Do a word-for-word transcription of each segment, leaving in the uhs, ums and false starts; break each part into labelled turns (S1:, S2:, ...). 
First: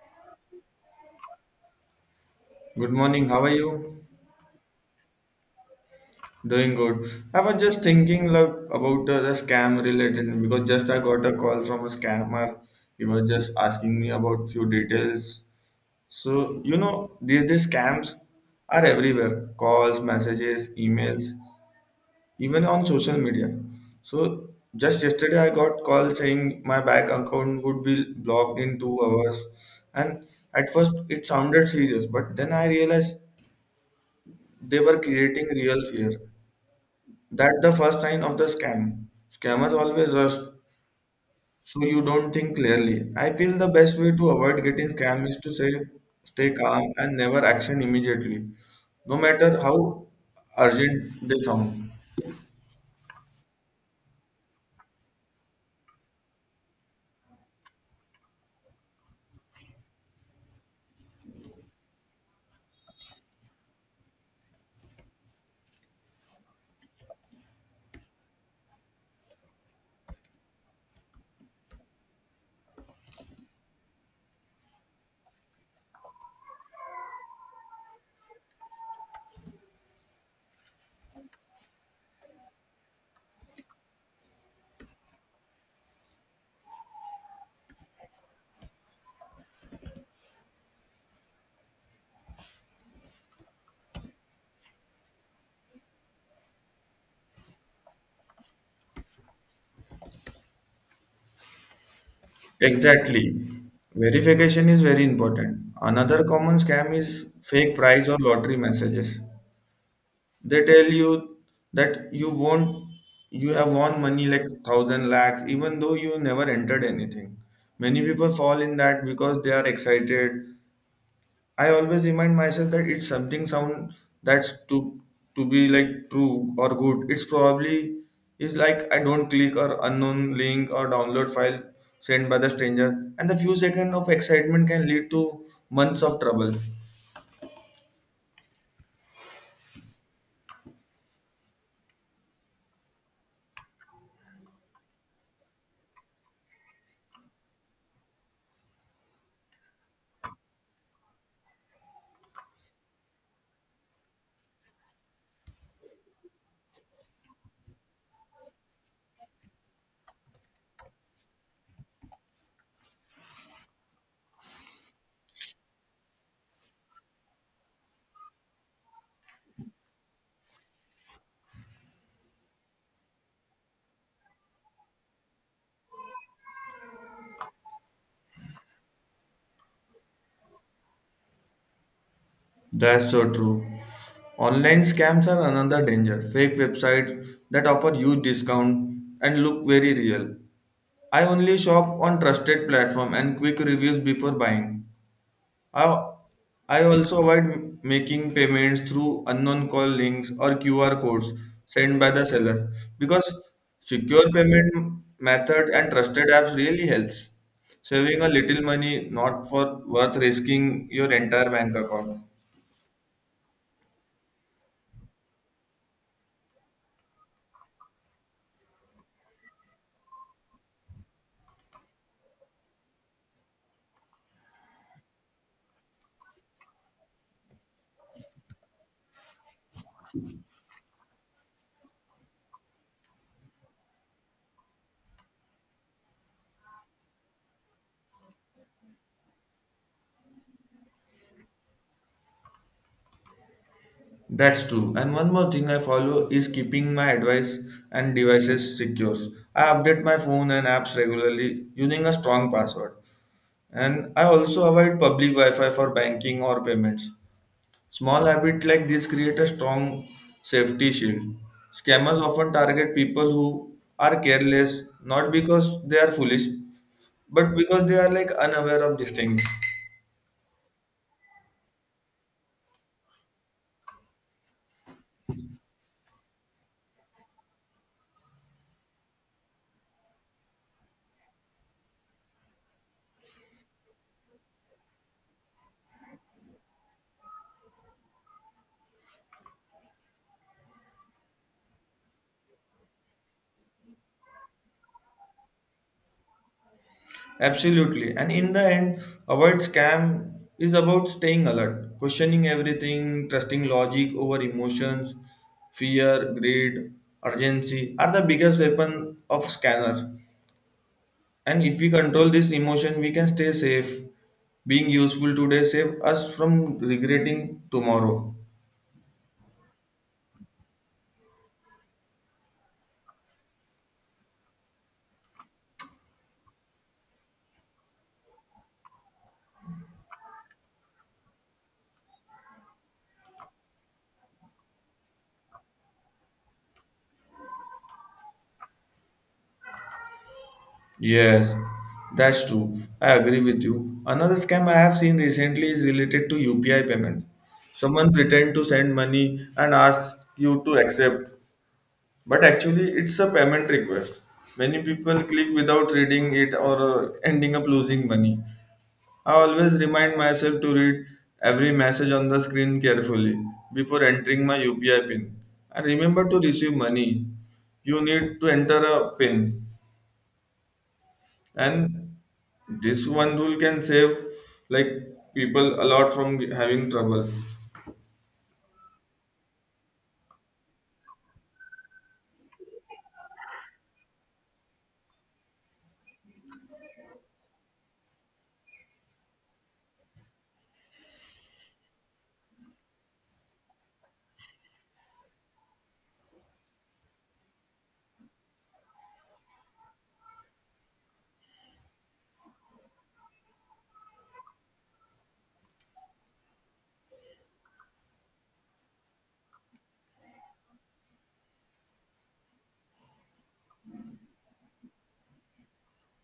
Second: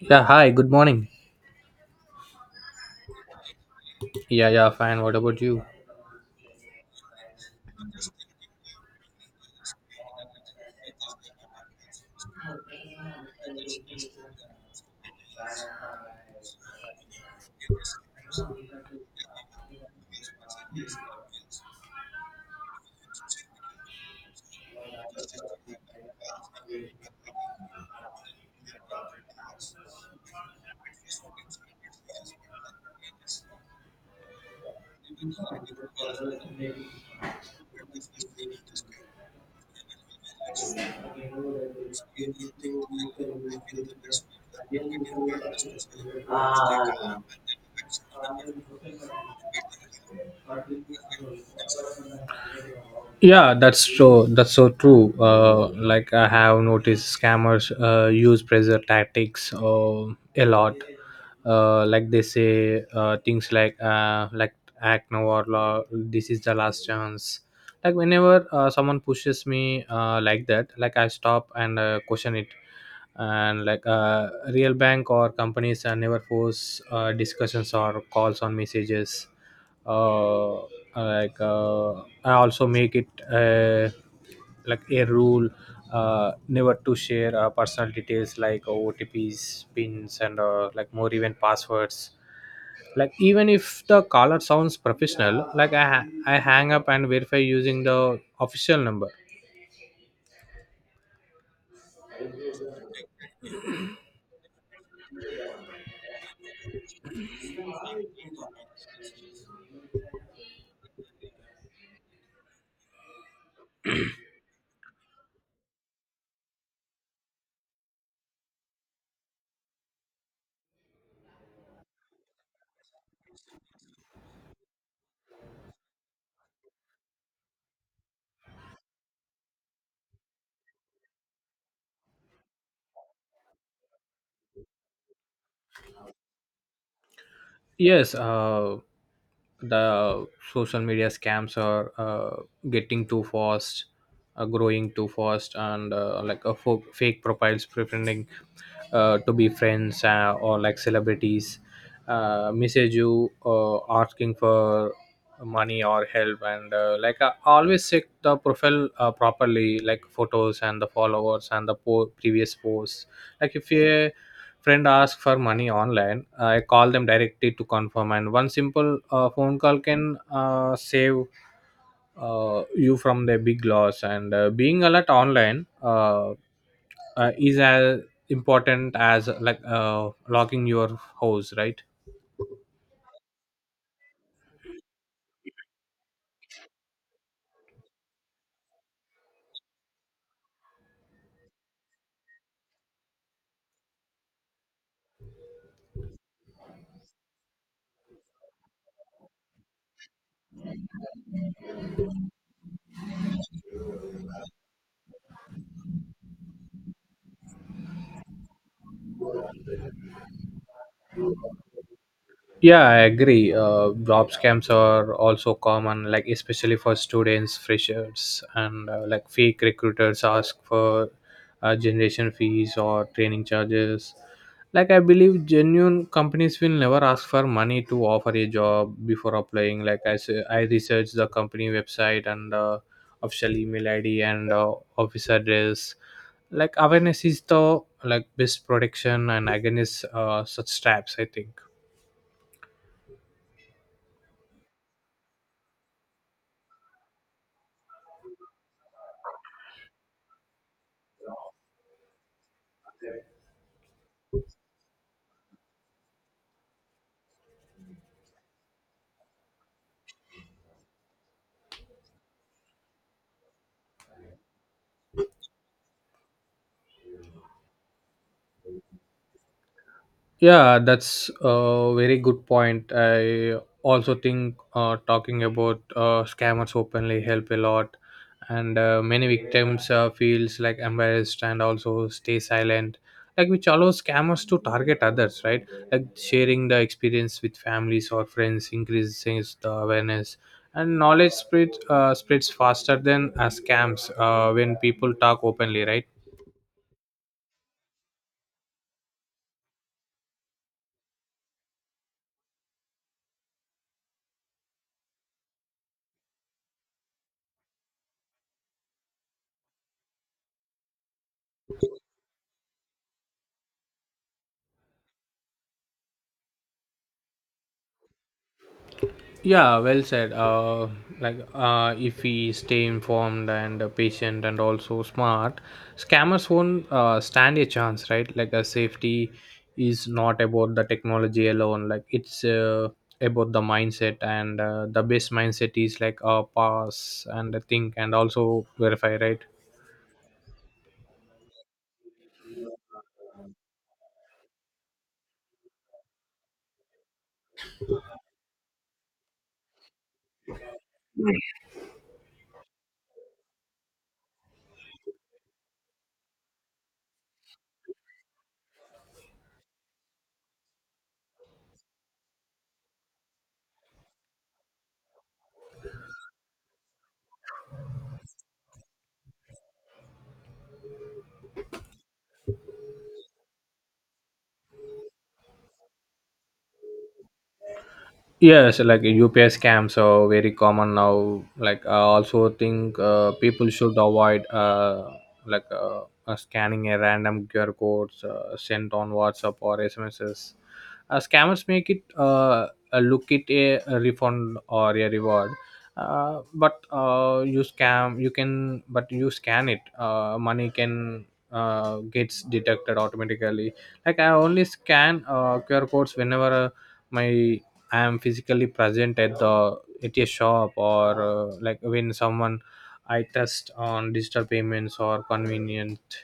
S1: Yeah, hi, good morning.
S2: Good morning. How are you?
S1: Yeah, yeah, fine. What about you?
S2: Doing good. I was just thinking like about uh, the scam related because just I got a call from a scammer. He was just asking me about few details. So you know these these scams are everywhere. Calls, messages, emails, even on social media. So just yesterday I got call saying my bank account would be blocked in two hours, and at first it sounded serious, but then I realized they were creating real fear. That's the first sign of the scam. Scammers always rush, so you don't think clearly. I feel the best way to avoid getting scammed is to say, stay calm and never action immediately, no matter how urgent they sound.
S1: yeah that's so that's so true. Uh, like I have noticed scammers uh, use pressure tactics, uh, a lot. Uh, like they say uh, things like uh, like act now or la- this is the last chance. Like, whenever uh, someone pushes me uh, like that, like I stop and uh, question it. And like uh, real bank or companies uh, never force uh, discussions or calls on messages. Uh, like uh, I also make it uh, like a rule, uh, never to share uh, personal details like OTPs, pins, and uh, like more, even passwords. Like, even if the caller sounds professional, like i ha- i hang up and verify using the official number.
S2: Exactly. Verification is very important. Another common scam is fake prize or lottery messages. They tell you that you won't, you have won money like thousand lakhs, even though you never entered anything. Many people fall in that because they are excited. I always remind myself that it's something sound that's to to be like true or good. It's probably is like I don't click or unknown link or download file sent by the stranger, and the few seconds of excitement can lead to months of trouble.
S1: Yes, uh, the social media scams are uh, getting too fast, uh, growing too fast. And uh, like a fo- fake profiles pretending uh, to be friends uh, or like celebrities uh, message you uh, asking for money or help. And uh, like, I always check the profile uh, properly, like photos and the followers and the po- previous posts. Like, if a friend asks for money online, uh, I call them directly to confirm. And one simple uh, phone call can uh, save uh, you from the big loss. And uh, being alert online uh, uh, is as important as like uh, locking your house, right?
S2: That's so true. Online scams are another danger. Fake websites that offer huge discount and look very real. I only shop on trusted platform and quick reviews before buying. I, I also avoid making payments through unknown call links or Q R codes sent by the seller because secure payment method and trusted apps really helps. Saving a little money not for worth risking your entire bank account.
S1: Yeah, I agree. Uh, job scams are also common, like especially for students, freshers, and uh, like fake recruiters ask for uh, generation fees or training charges. Like, I believe genuine companies will never ask for money to offer a job before applying. Like I s- I researched the company website and uh, official email I D, and uh, office address. Like, awareness is the like best protection and against uh, such traps, I think.
S2: That's true. And one more thing I follow is keeping my advice and devices secure. I update my phone and apps regularly using a strong password. And I also avoid public Wi-Fi for banking or payments. Small habits like this create a strong safety shield. Scammers often target people who are careless, not because they are foolish, but because they are like unaware of these things.
S1: Yeah, that's a very good point. I also think uh, talking about uh, scammers openly help a lot. And uh, many victims uh, feels like embarrassed and also stay silent, like, which allows scammers to target others, right? Like, sharing the experience with families or friends increases the awareness. And knowledge spreads uh, spreads faster than uh, scams uh, when people talk openly, right?
S2: Absolutely. And in the end, avoid scam is about staying alert, questioning everything, trusting logic over emotions, fear, greed, urgency are the biggest weapon of scanner. And if we control this emotion, we can stay safe. Being useful today save us from regretting tomorrow.
S1: Yeah, well said. Uh, like, uh, if we stay informed and uh, patient, and also smart, scammers won't uh, stand a chance, right? Like, a safety is not about the technology alone. Like, it's uh, about the mindset. And uh, the best mindset is like uh, pass and think and also verify, right?
S2: Yes, that's true. I agree with you. Another scam I have seen recently is related to U P I payment. Someone pretend to send money and ask you to accept, but actually it's a payment request. Many people click without reading it or uh, ending up losing money. I always remind myself to read every message on the screen carefully before entering my U P I pin. And remember to receive money. You need to enter a pin, and this one rule can save like people a lot from having trouble.
S1: yes like UPI scams are very common now. Like, I also think uh, people should avoid uh, like uh, uh, scanning a random QR codes uh, sent on WhatsApp or SMSs. Uh, scammers make it uh, uh, look it a, a refund or a reward. Uh, but uh, you scam you can but you scan it, uh, money can uh, gets deducted automatically. Like, I only scan uh, QR codes whenever uh, my I am physically present at the at a shop, or uh, like when someone I trust on digital payments or convenient.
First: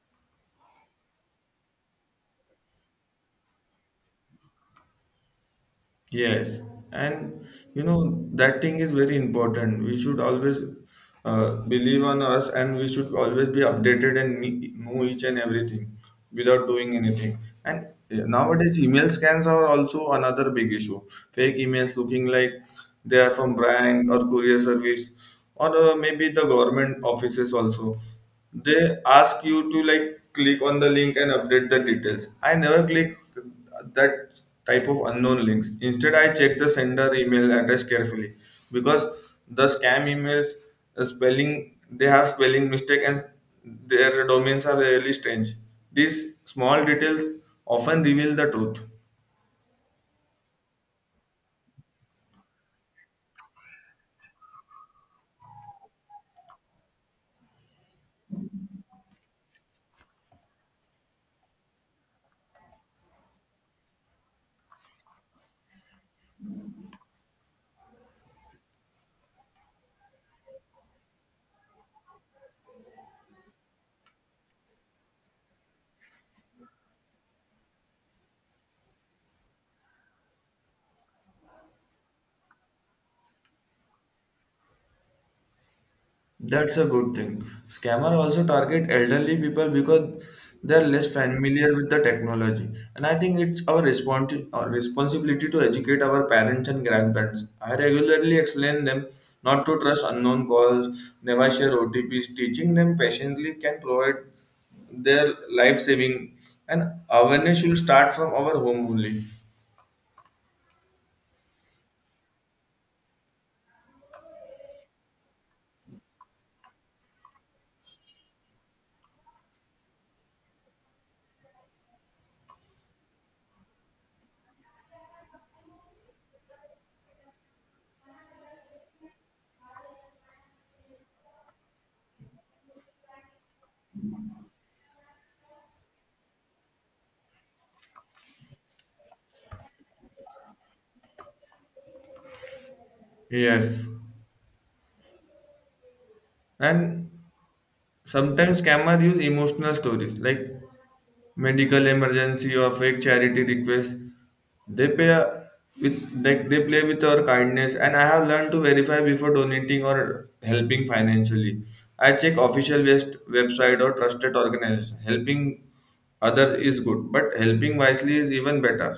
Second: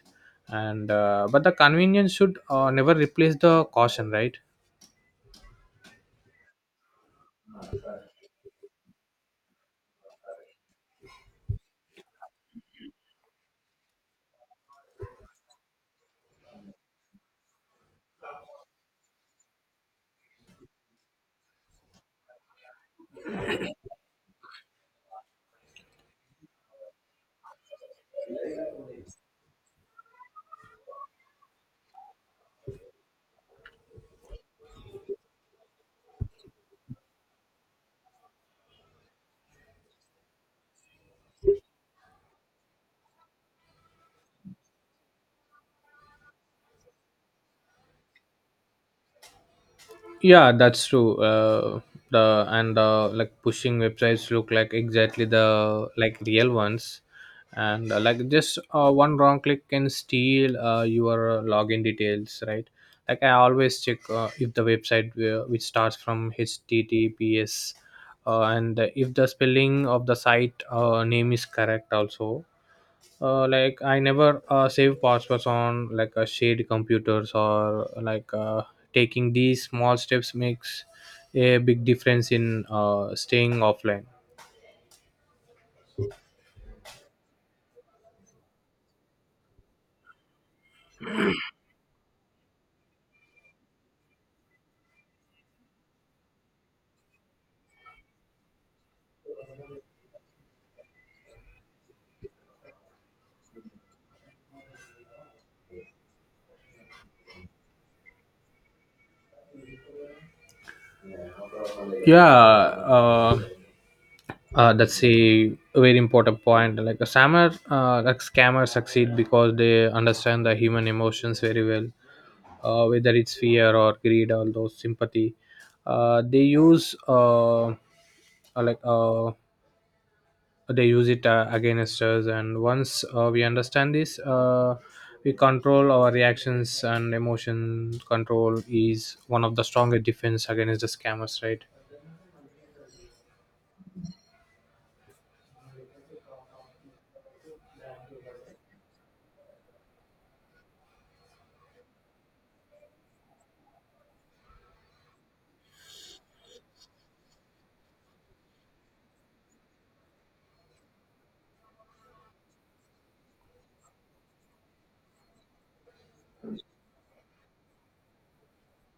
S1: And uh, but the convenience should uh, never replace the caution, right?
S2: Yes, and you know that thing is very important. We should always uh, believe on us, and we should always be updated and ne- know each and everything without doing anything. And eh, nowadays, email scams are also another big issue. Fake emails looking like they are from bank or courier service, or uh, maybe the government offices also. They ask you to like click on the link and update the details. I never click that type of unknown links. Instead, I check the sender email address carefully because the scam emails uh, spelling they have spelling mistake and their domains are really strange. These small details often reveal the truth.
S1: yeah that's true. Uh, the And uh, like pushing websites look like exactly the like real ones. And uh, like, just uh, one wrong click can steal uh, your login details, right? Like, I always check uh, if the website uh, which starts from https, uh, and if the spelling of the site uh, name is correct also. Uh, like, I never uh, save passwords on like a shared computers, or like uh, taking these small steps makes a big difference in uh, staying offline.
S2: That's a good thing. Scammer also target elderly people because they're less familiar with the technology. And I think it's our respons- our responsibility to educate our parents and grandparents. I regularly explain them not to trust unknown calls, never share O T Ps. Teaching them patiently can provide their life saving, and awareness should start from our home only.
S1: Yeah uh, uh, that's a very important point. Like, a scammer uh, like scammers succeed because they understand the human emotions very well. Uh, whether it's fear or greed or those sympathy. Uh, they use uh, uh, like uh, they use it uh, against us. And once uh, we understand this, uh, we control our reactions, and emotion control is one of the strongest defense against the scammers, right?
S2: Yes. And sometimes scammer use emotional stories like medical emergency or fake charity requests. They pay with, they, they play with our kindness, and I have learned to verify before donating or helping financially. I check official west website or trusted organization. Helping others is good but helping wisely is even better.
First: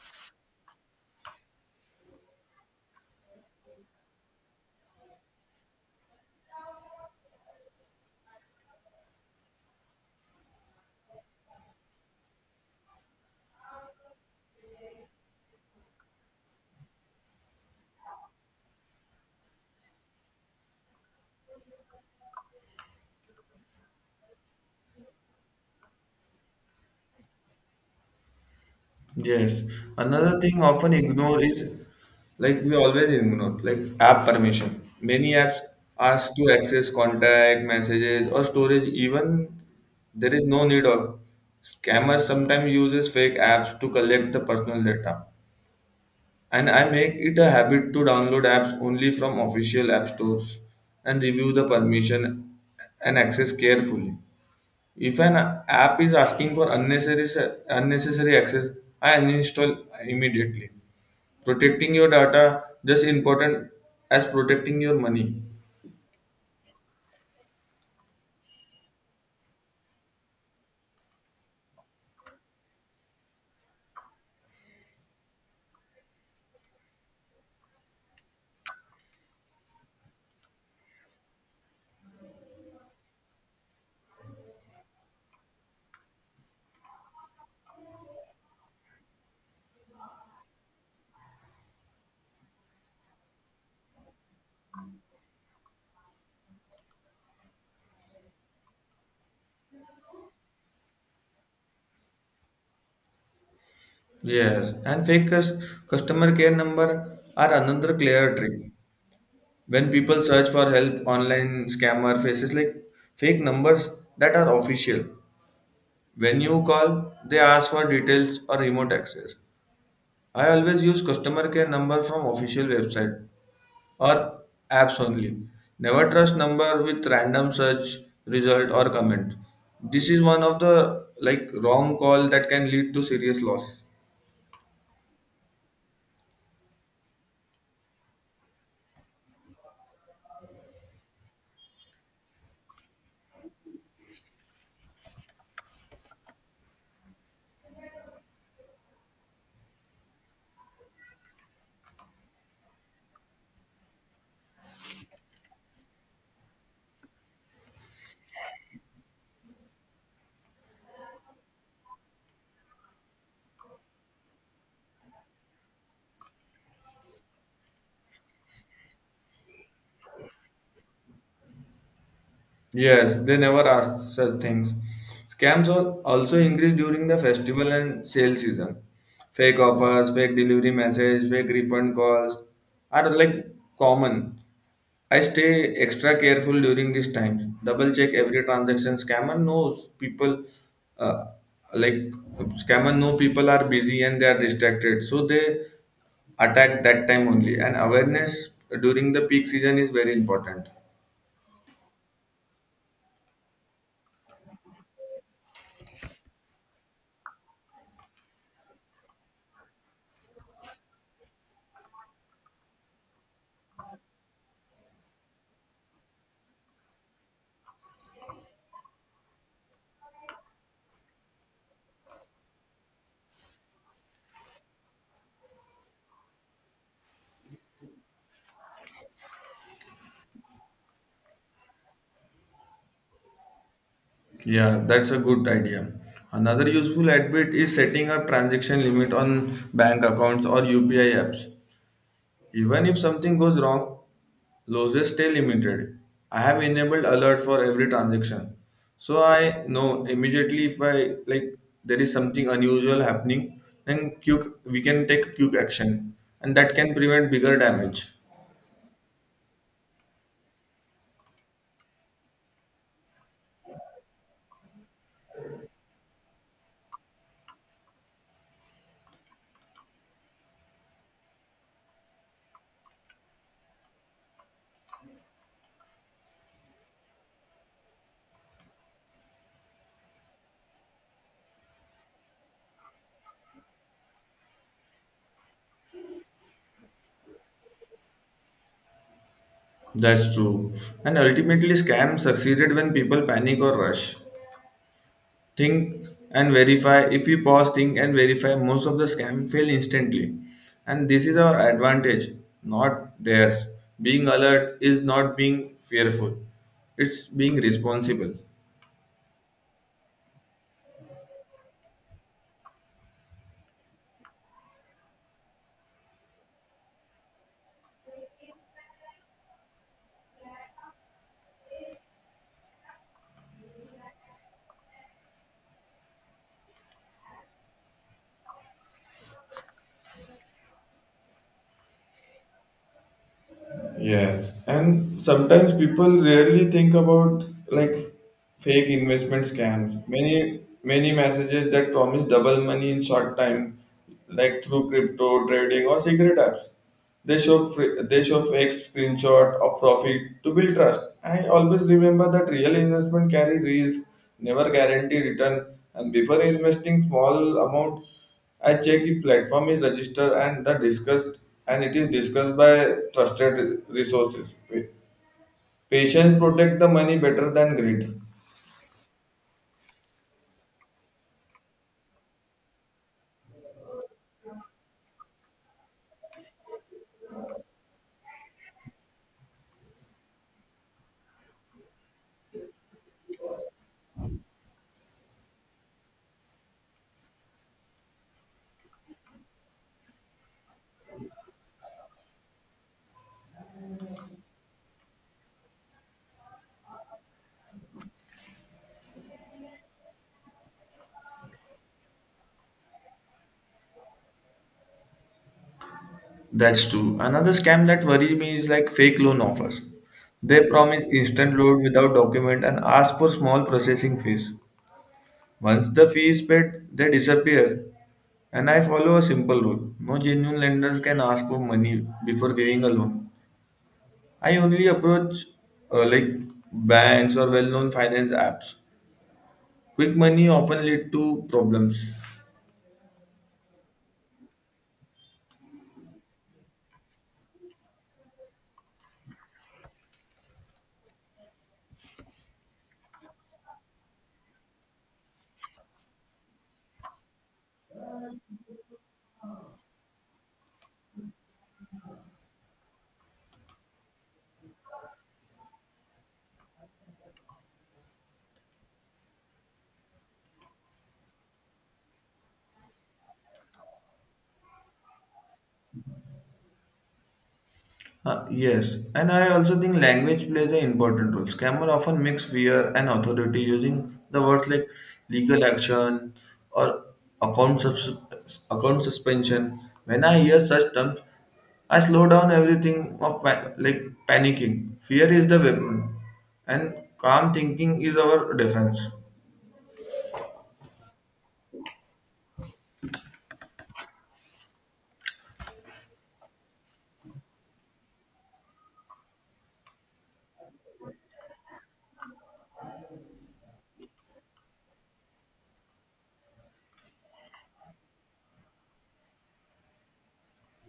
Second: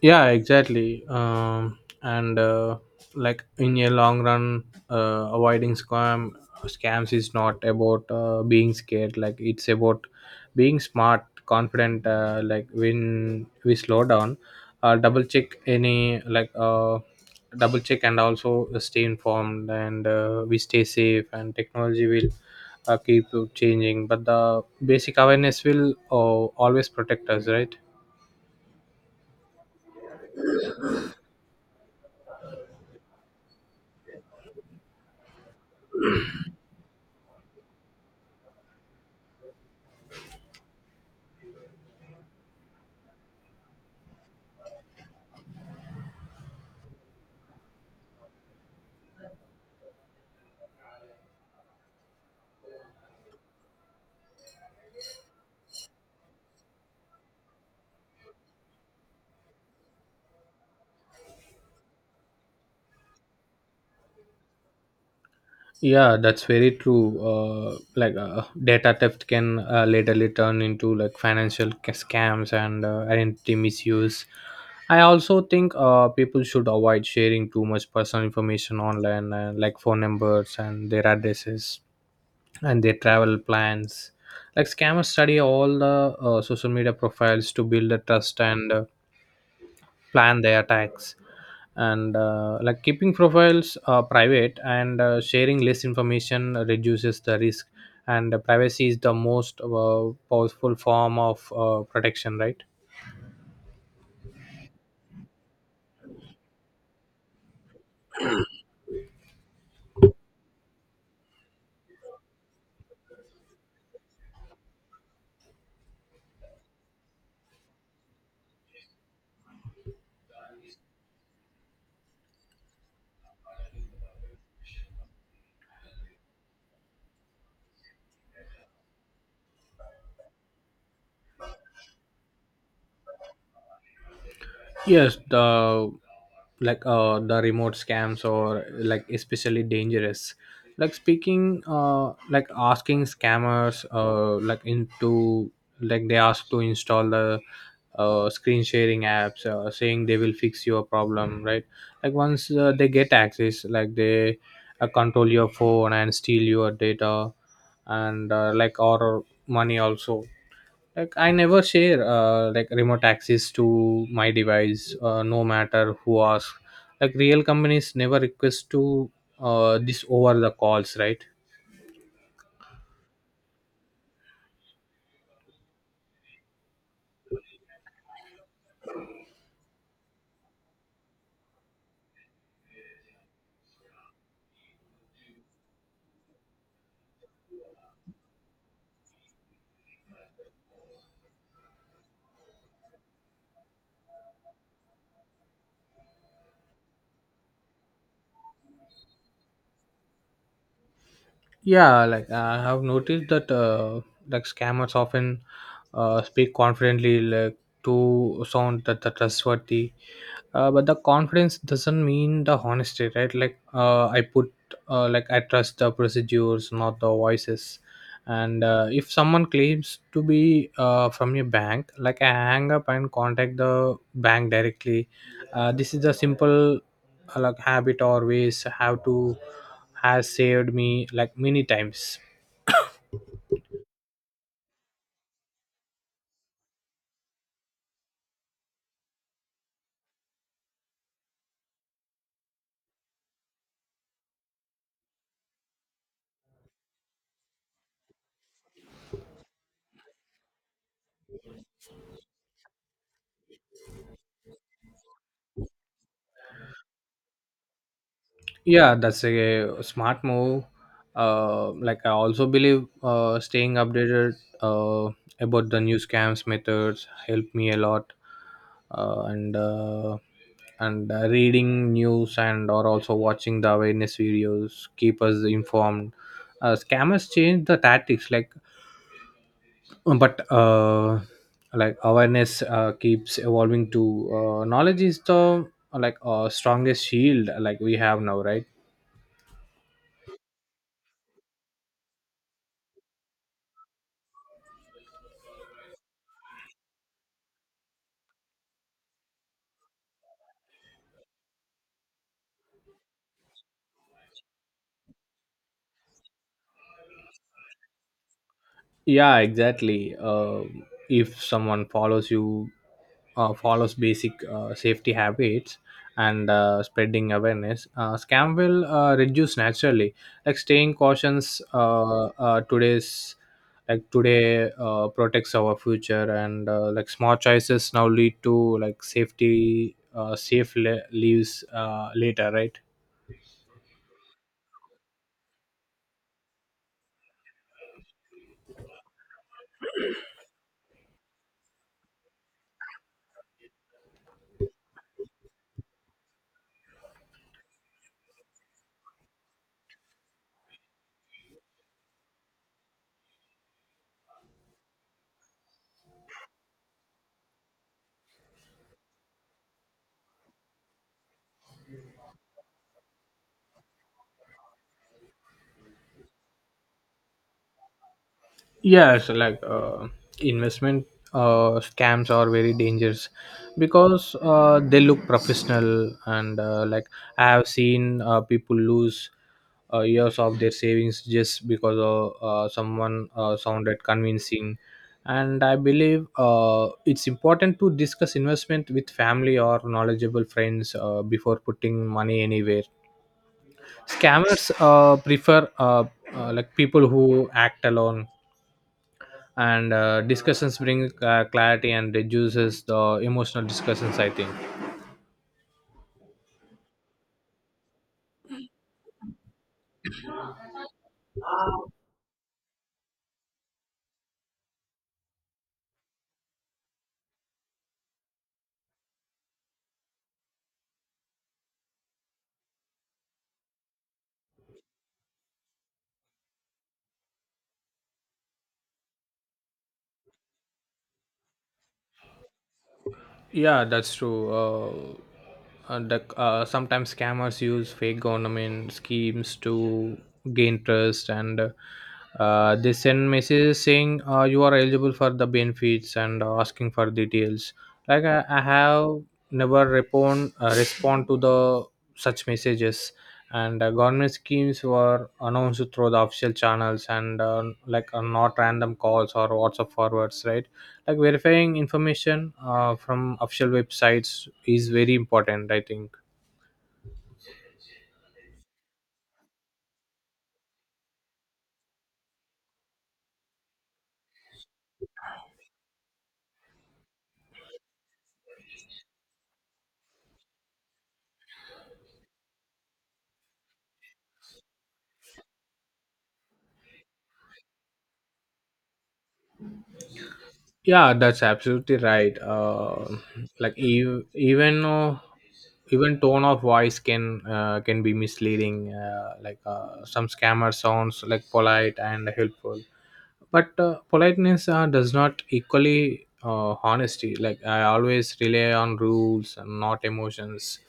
S1: Yeah exactly um and uh, Like, in a long run, uh, avoiding scam scams is not about uh, being scared. Like, it's about being smart, confident. Uh, like, when we slow down, uh, double check any like uh, double check and also stay informed. And uh, we stay safe, and technology will uh, keep changing. But the basic awareness will uh, always protect us, right?
S2: Yes. Another thing often ignored is like we always ignore like app permission. Many apps ask to access contact, messages, or storage even there is no need of. Scammers sometimes uses fake apps to collect the personal data. And I make it a habit to download apps only from official app stores and review the permission and access carefully. If an app is asking for unnecessary unnecessary access, I uninstall immediately. Protecting your data just important as protecting your money.
S1: Yeah, that's very true. Uh, like uh, data theft can uh, laterally turn into like financial ca- scams and uh, identity misuse. I also think uh, people should avoid sharing too much personal information online, uh, like phone numbers and their addresses and their travel plans. Like, scammers study all the uh, social media profiles to build the trust and uh, plan their attacks. And uh, like, keeping profiles uh, private and uh, sharing less information reduces the risk. And privacy is the most uh, powerful form of uh, protection, right?
S2: Yes, and fake cus- customer care number are another clear trick. When people search for help, online scammer faces like fake numbers that are official. When you call, they ask for details or remote access. I always use customer care number from official website or apps only. Never trust number with random search result or comment. This is one of the like wrong call that can lead to serious loss.
S1: Yes, the like uh, the remote scams or like especially dangerous. Like, speaking, uh, like asking scammers, uh, like into like they ask to install the uh, screen sharing apps, uh, saying they will fix your problem, right? Like, once uh, they get access, like they uh, control your phone and steal your data, and uh, like, our money also. Like, I never share uh, like remote access to my device, uh, no matter who asks. Like, real companies never request to uh, this over the calls, right?
S2: Yes, they never ask such things. Scams al- also increase during the festival and sale season. Fake offers, fake delivery message, fake refund calls are like common. I stay extra careful during this time. Double check every transaction. Scammer knows people, uh, like scammer know people are busy and they are distracted, so they attack that time only. And awareness during the peak season is very important.
S1: Yeah, like uh, I have noticed that uh, like scammers often uh, speak confidently, like to sound that the trustworthy. Uh, but the confidence doesn't mean the honesty, right? Like uh, I put uh, like I trust the procedures, not the voices. And uh, if someone claims to be uh, from your bank, like, I hang up and contact the bank directly. Uh, this is a simple uh, like habit or ways have to has saved me like many times.
S2: Yeah, that's a good idea. Another useful habit is setting up transaction limit on bank accounts or U P I apps. Even if something goes wrong, losses stay limited. I have enabled alert for every transaction. So I know immediately if I like there is something unusual happening, then quick, we can take quick action and that can prevent bigger damage.
S1: Yeah that's a smart move. Uh, like, I also believe uh, staying updated uh, about the new scams methods help me a lot. Uh, and uh, and uh, reading news and or also watching the awareness videos keep us informed. Uh, scammers change the tactics, like, but uh, like awareness uh, keeps evolving to uh, knowledge is the like uh, strongest shield like we have now, right?
S2: That's true. And ultimately scams succeeded when people panic or rush. Think and verify. If we pause, think and verify, most of the scam fail instantly, and this is our advantage, not theirs. Being alert is not being fearful, it's being responsible.
S1: yeah exactly. Uh, if someone follows you uh, follows basic uh, safety habits and uh, spreading awareness, uh, scam will uh, reduce naturally. Like, staying cautious uh, uh, today's like today uh, protects our future. And uh, like, small choices now lead to like safety uh, safe le- leaves uh, later, right?
S2: Yes, and sometimes people rarely think about like fake investment scams. Many many messages that promise double money in short time, like through crypto trading or secret apps. They show fr- they show fake screenshot of profit to build trust. I always remember that real investment carry risk, never guarantee return, and before investing small amount. I check if platform is registered and the discussed and it is discussed by trusted resources. Patients protect the money better than greed.
S1: Yes, like uh, investment uh, scams are very dangerous because uh, they look professional and uh, like, I have seen uh, people lose uh, years of their savings just because of uh, someone uh, sounded convincing. And I believe uh, it's important to discuss investment with family or knowledgeable friends uh, before putting money anywhere. Scammers uh, prefer uh, uh, like people who act alone. And uh, discussions bring uh, clarity and reduces the emotional discussions, I think.
S2: That's true. Another scam that worry me is like fake loan offers. They promise instant loan without document and ask for small processing fees. Once the fee is paid, they disappear. And I follow a simple rule. No genuine lenders can ask for money before giving a loan. I only approach uh, like banks or well-known finance apps. Quick money often lead to problems.
S1: Yeah that's true. Uh, and the, uh, sometimes scammers use fake government schemes to gain trust and uh, they send messages saying uh, you are eligible for the benefits and uh, asking for details. Like i, I have never respond uh, respond to the such messages. And uh, government schemes were announced through the official channels, and uh, like uh, not random calls or WhatsApp forwards, right? Like, verifying information uh, from official websites is very important, I think.
S2: Uh, yes, and I also think language plays an important role. Scammer often mix fear and authority using the words like legal action or account sus- account suspension. When I hear such terms, I slow down everything of pa- like panicking. Fear is the weapon, and calm thinking is our defense.
S1: Yeah that's absolutely right. Uh, like, ev- even though even tone of voice can uh, can be misleading. Uh, like uh, some scammer sounds like polite and helpful. But uh, politeness uh, does not equally uh, honesty. Like, I always rely on rules and not emotions.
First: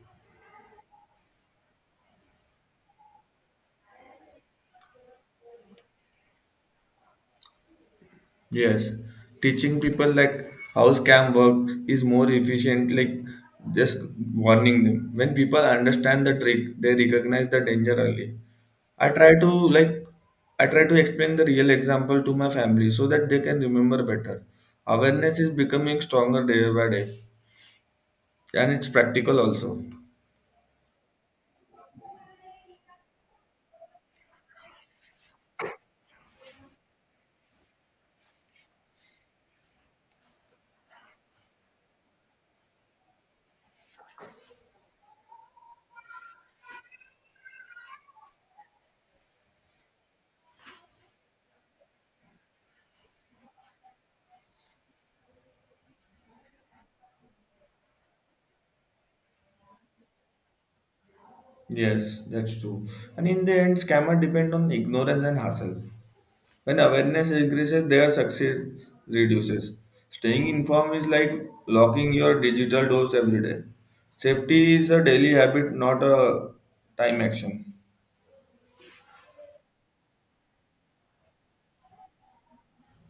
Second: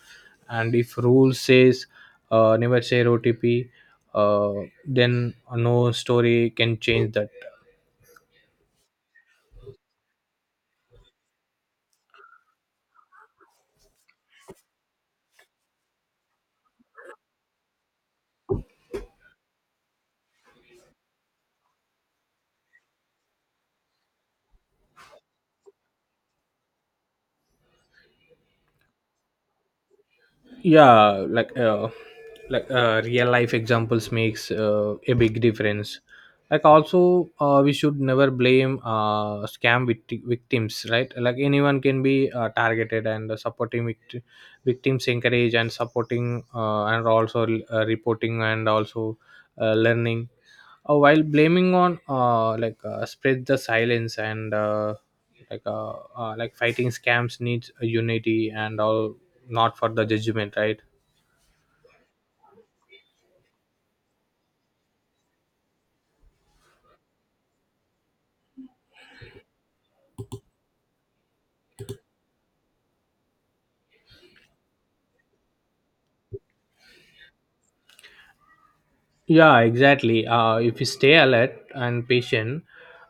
S1: And if rule says uh, never share OTP, uh, then no story can change that.
S2: Yes, teaching people like how scam works is more efficient, like just warning them. When people understand the trick, they recognize the danger early. I try to like I try to explain the real example to my family so that they can remember better. Awareness is becoming stronger day by day, and it's practical also.
S1: Yeah like uh, like uh, real life examples makes uh, a big difference. Like, also uh, we should never blame uh, scam vict- victims, right? Like, anyone can be uh, targeted, and supporting vict- victims encourage, and supporting uh, and also uh, reporting, and also uh, learning uh, while blaming on uh, like uh, spread the silence. And uh, like uh, uh, like fighting scams needs a unity and all, not for the judgment, right?
S2: Yes, that's true. And in the end, scammer depend on ignorance and hustle. When awareness increases, their success reduces. Staying informed is like locking your digital doors every day. Safety is a daily habit, not a time action.
S1: yeah exactly. Uh, if we stay alert and patient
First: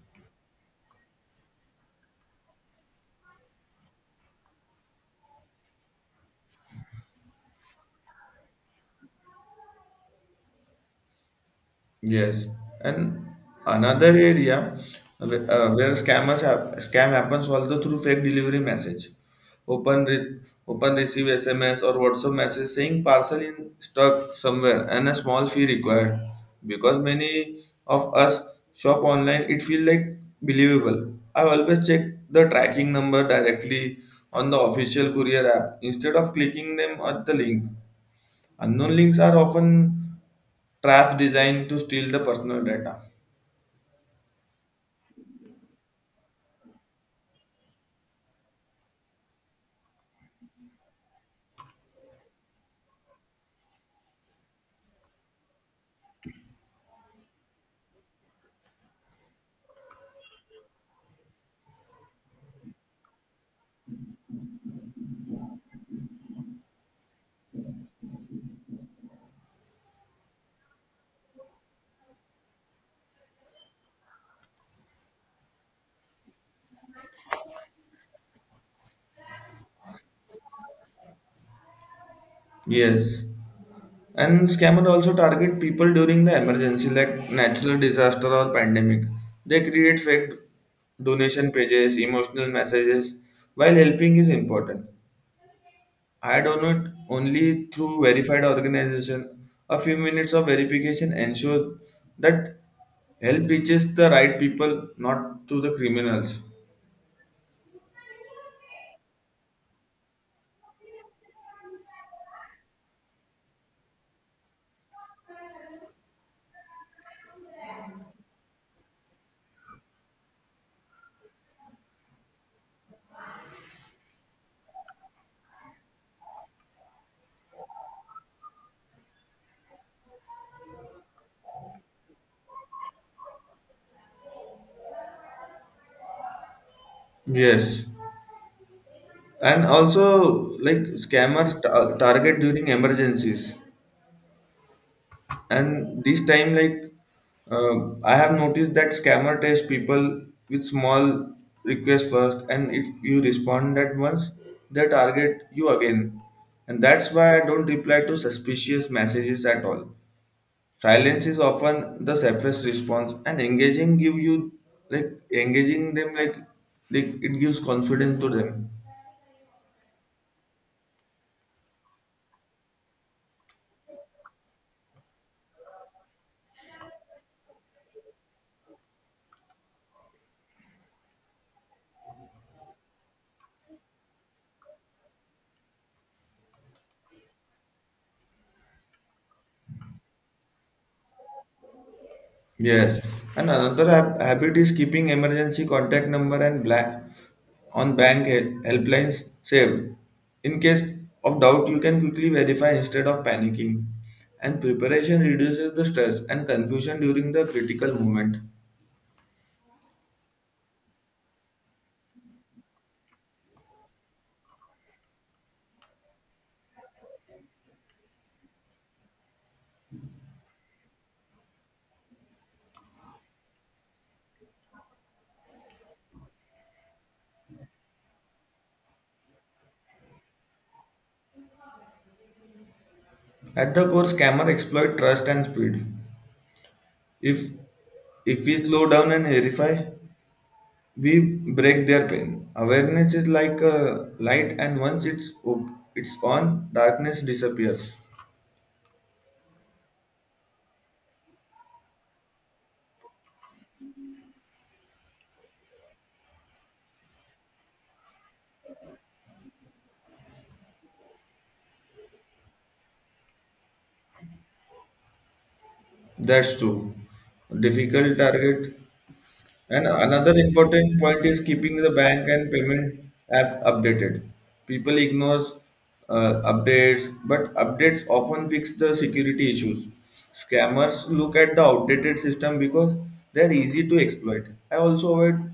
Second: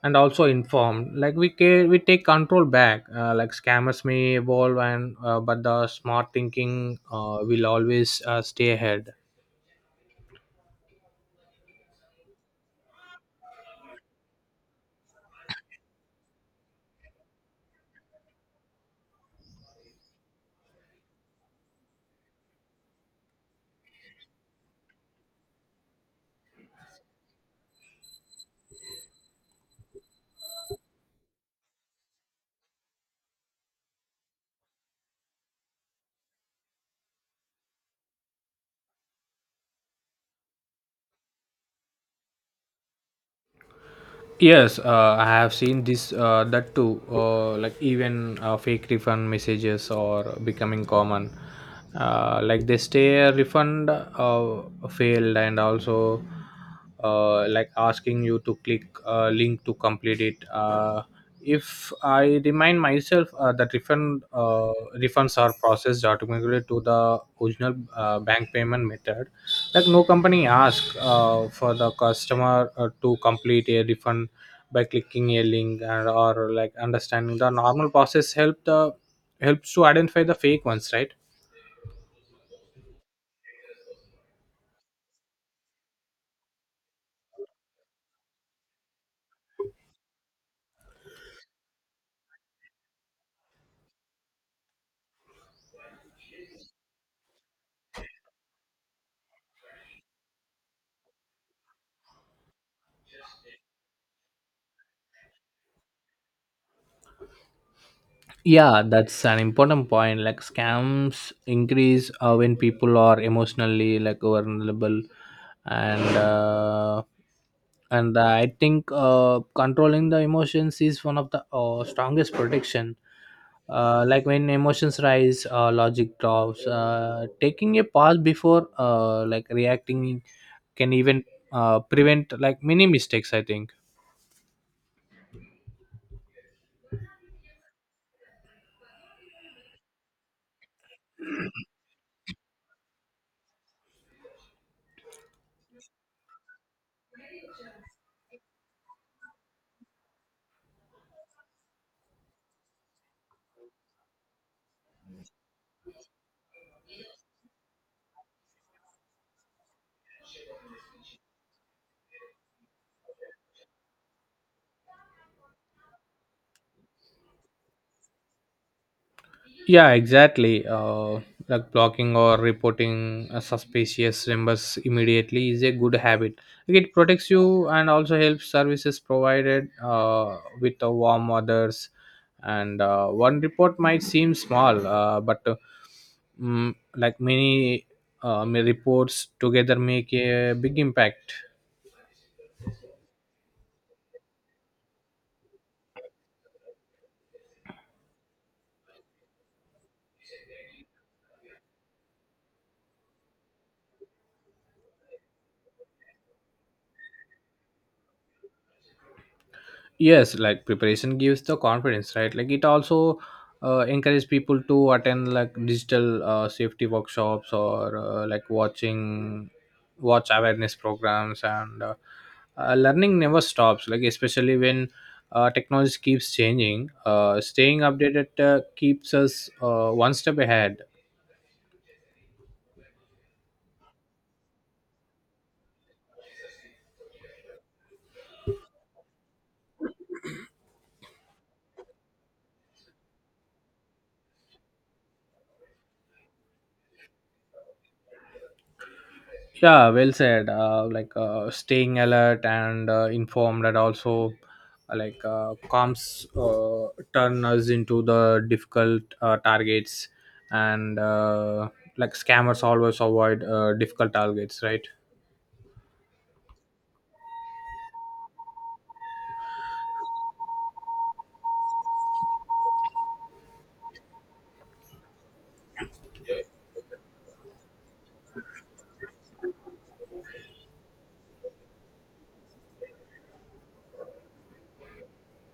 S1: and also informed, like, we can we take control back. Uh, like, scammers may evolve and uh, but the smart thinking uh, will always uh, stay ahead.
S2: Yes, and another area wh- uh, where scammers have, scam happens also through fake delivery message. Open re- Open receive S M S or WhatsApp message saying parcel in stuck somewhere and a small fee required. Because many of us shop online, it feel like believable. I always check the tracking number directly on the official courier app instead of clicking them at the link. Unknown links are often traps designed to steal the personal data.
S1: Yes, uh, I have seen this uh, that too. Uh, like, even uh, fake refund messages are becoming common. Uh, like, they stay a refund uh, failed and also uh, like, asking you to click a link to complete it. Uh, if I remind myself uh, that refund uh, refunds are processed automatically to the original uh, bank payment method, like no company asks uh, for the customer uh, to complete a refund by clicking a link and, or like understanding the normal process help the helps to identify the fake ones, right?
S2: Yes. And scammers also target people during the emergency like natural disaster or pandemic. They create fake donation pages, emotional messages while helping is important. I don't know it only through verified organization. A few minutes of verification ensures that help reaches the right people, not to the criminals.
S1: Yeah, that's an important point, like scams increase uh, when people are emotionally like vulnerable and uh, and uh, I think uh, controlling the emotions is one of the uh, strongest protection. Uh, like when emotions rise, uh, logic drops. Uh, taking a pause before uh, like reacting can even uh, prevent like many mistakes, I think.
S2: Yes, and also like scammers ta- target during emergencies and this time like uh, I have noticed that scammer test people with small requests first, and if you respond that once they target you again, and that's why I don't reply to suspicious messages at all. Silence is often the safest response and engaging give you like engaging them like, like it gives confidence to them.
S1: Yeah, exactly. Uh, like blocking or reporting uh, suspicious members immediately is a good habit. Like, it protects you and also helps services provided uh, with the warm others. And uh, one report might seem small, uh, but uh, mm, like many uh, ma- reports together make a big impact.
S2: Yes, and another hab- habit is keeping emergency contact number and black on bank hel- helplines saved. In case of doubt, you can quickly verify instead of panicking. And preparation reduces the stress and confusion during the critical moment.
S1: Yes, like preparation gives the confidence, right? Like it also uh, encourage people to attend like digital uh, safety workshops or uh, like watching watch awareness programs and uh, uh, learning never stops, like especially when uh, technology keeps changing. Uh, staying updated uh, keeps us uh, one step ahead.
S2: At the core, scammer exploit trust and speed. If if we slow down and verify, we break their pain. Awareness is like a light, and once it's o- it's on, darkness disappears.
S1: Yeah, well said. Uh, like uh, staying alert and uh, informed, and also uh, like uh, comms uh, turn us into the difficult uh, targets, and uh, like scammers always avoid uh, difficult targets, right?
S2: That's true. Difficult target. And another important point is keeping the bank and payment app updated. People ignores uh, updates, but updates often fix the security issues. Scammers look at the outdated system because they are easy to exploit. I also avoid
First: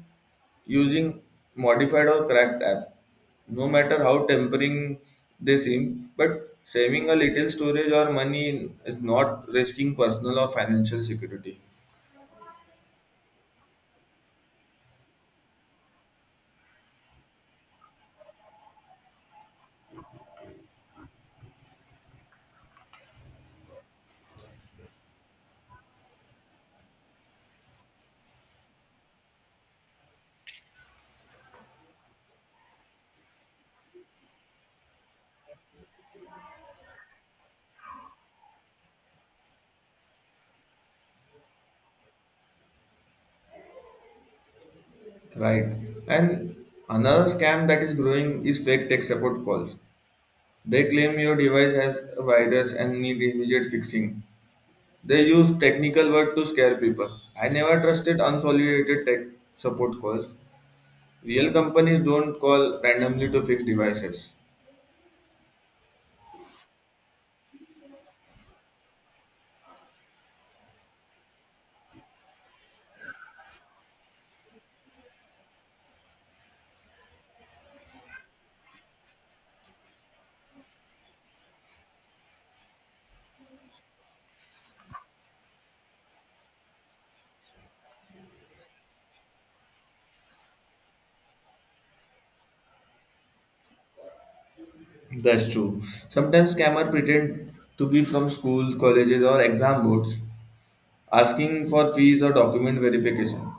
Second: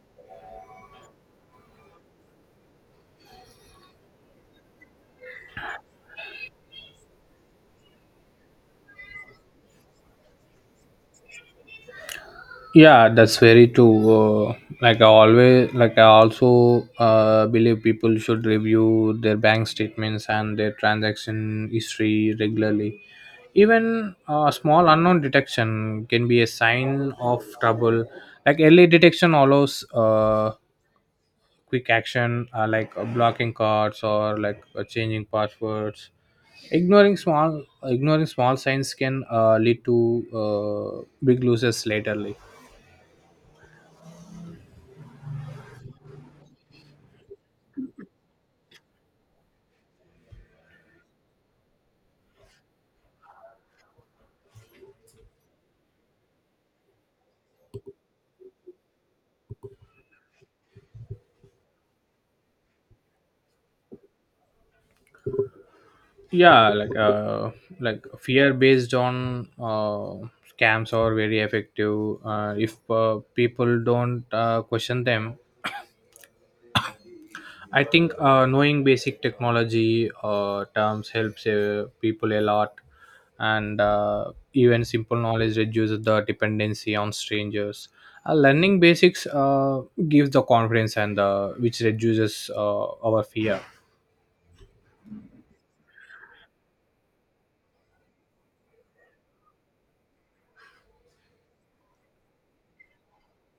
S2: using modified or cracked app, no matter how tempering they seem. But saving a little storage or money is not risking personal or financial security.
S1: Yeah, that's very true. uh, like I always like I also uh, believe people should review their bank statements and their transaction history regularly. Even uh, small unknown detection can be a sign of trouble. Like early detection allows uh, quick action, uh, like uh, blocking cards or like uh, changing passwords. Ignoring small ignoring small signs can uh, lead to uh, big losses laterly.
S2: Right. And another scam that is growing is fake tech support calls. They claim your device has a virus and need immediate fixing. They use technical word to scare people. I never trusted unsolicited tech support calls. Real companies don't call randomly to fix devices.
S1: yeah like uh like Fear based on uh scams are very effective uh, if uh, people don't uh, question them. I think uh, knowing basic technology uh, terms helps uh, people a lot, and uh, even simple knowledge reduces the dependency on strangers. Uh, learning basics uh, gives the confidence, and uh, which reduces uh, our fear.
S2: That's true. Sometimes scammers pretend to be from schools, colleges, or exam boards, asking for fees or document verification.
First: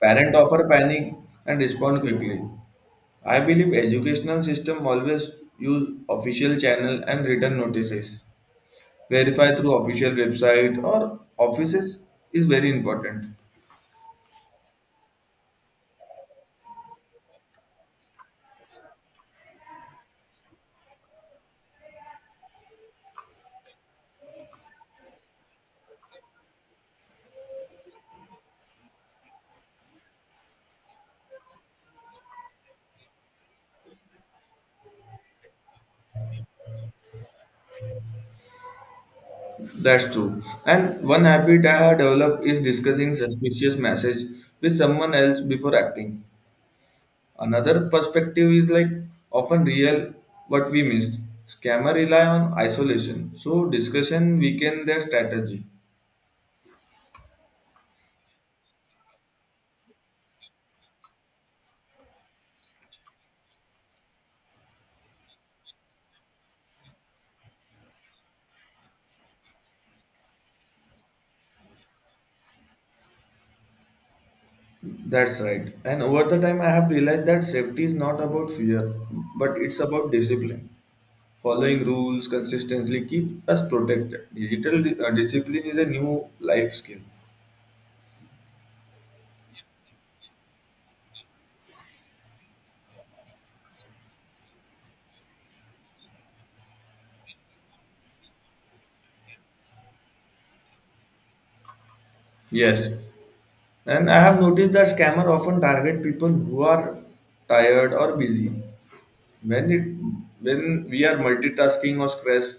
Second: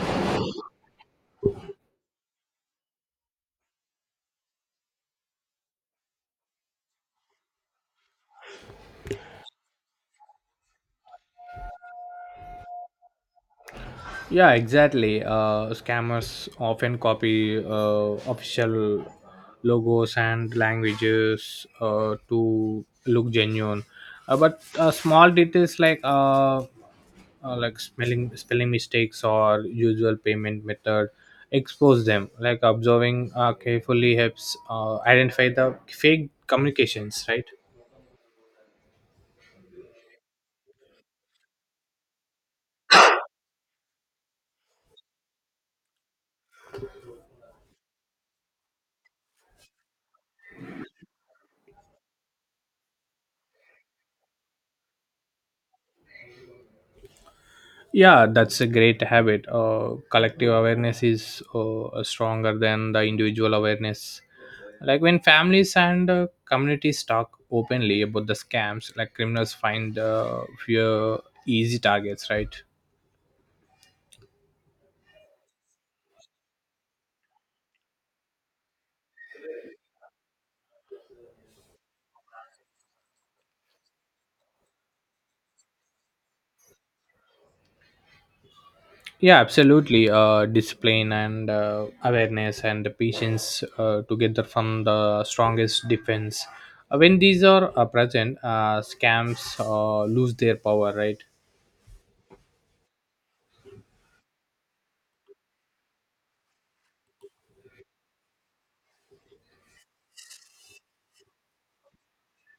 S2: Parents offer panic and respond quickly. I believe educational system always use official channel and written notices. Verify through official website or offices is very important.
S1: Yeah, exactly. Uh, scammers often copy uh, official logos and languages uh, to look genuine. Uh, but uh, small details like uh, uh, like spelling spelling mistakes or usual payment method expose them. Like observing uh, carefully helps uh, identify the fake communications, right?
S2: That's true. And one habit I have developed is discussing suspicious message with someone else before acting. Another perspective is like often real what we missed. Scammer rely on isolation, so discussion weaken their strategy.
S1: Yeah, that's a great habit. Uh, collective awareness is uh, stronger than the individual awareness. Like when families and uh, communities talk openly about the scams, like criminals find uh, few easy targets, right?
S2: That's right. And over the time, I have realized that safety is not about fear, but it's about discipline. Following rules consistently keep us protected. Digital di- uh, discipline is a new life skill.
S1: Yeah, absolutely. Uh, discipline and uh, awareness and patience uh, together from the strongest defense. Uh, when these are uh, present, uh, scams uh, lose their power, right?
S2: Yes. And I have noticed that scammer often target people who are tired or busy. When it when we are multitasking or stressed,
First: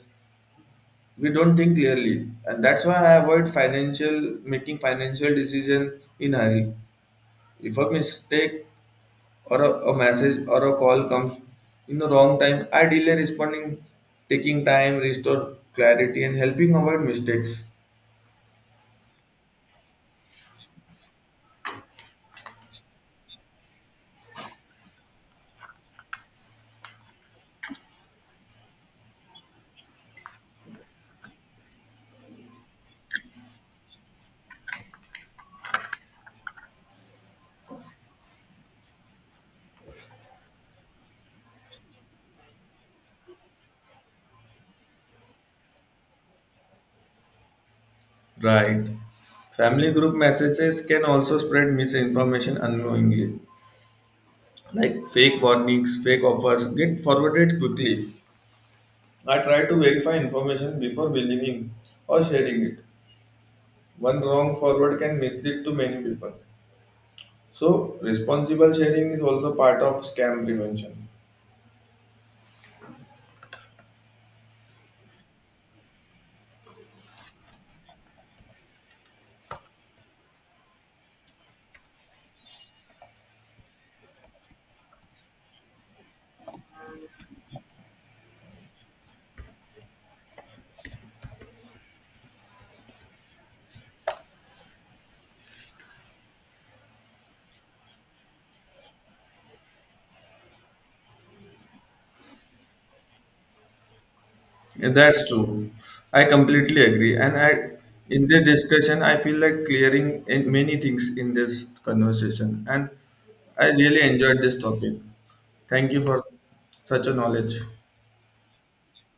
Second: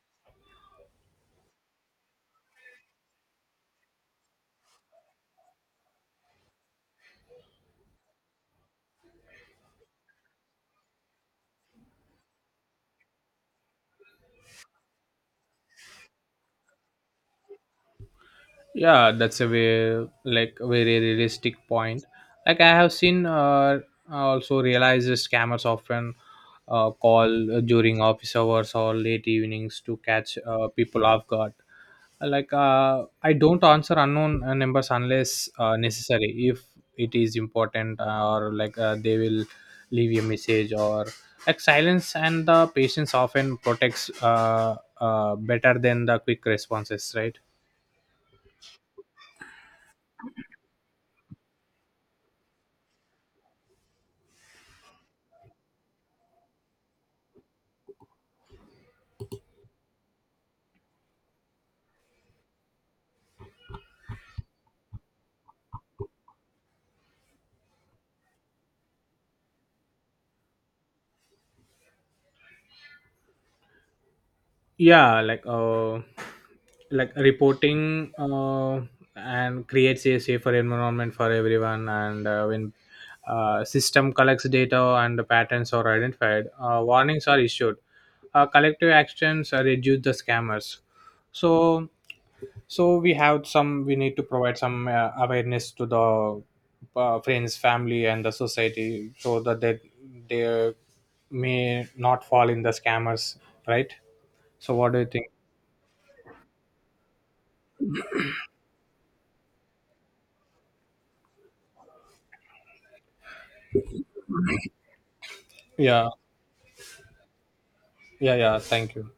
S2: we don't think clearly. And that's why I avoid financial making financial decision in hurry. If a mistake or a, a message or a call comes in the wrong time, I delay responding, taking time, restore clarity, and helping avoid mistakes.
S1: Yeah, that's a very like very realistic point. Like I have seen, uh, I also realize the scammers often uh, call during office hours or late evenings to catch uh, people off guard. Like uh, I don't answer unknown uh, numbers unless uh, necessary. If it is important, uh, or like uh, they will leave a message, or like silence and the patience often protects uh, uh, better than the quick responses, right?
S2: Right. Family group messages can also spread misinformation unknowingly, like fake warnings, fake offers get forwarded quickly. I try to verify information before believing or sharing it. One wrong forward can mislead to many people. So, responsible sharing is also part of scam prevention.
S1: yeah like uh like Reporting uh and creates a safer environment for everyone, and uh, when uh, system collects data and the patterns are identified, uh, warnings are issued. Uh, collective actions uh, reduce the scammers. So so we have some, we need to provide some uh, awareness to the uh, friends, family and the society so that they, they may not fall in the scammers, right? So
S2: Yeah,
S1: what do you think?
S2: that's true. I completely agree. And I, in this discussion, I feel like clearing in many things in this conversation. And I really enjoyed this topic. Thank you
S1: Yeah,
S2: for such a knowledge.
S1: yeah, yeah. Thank you.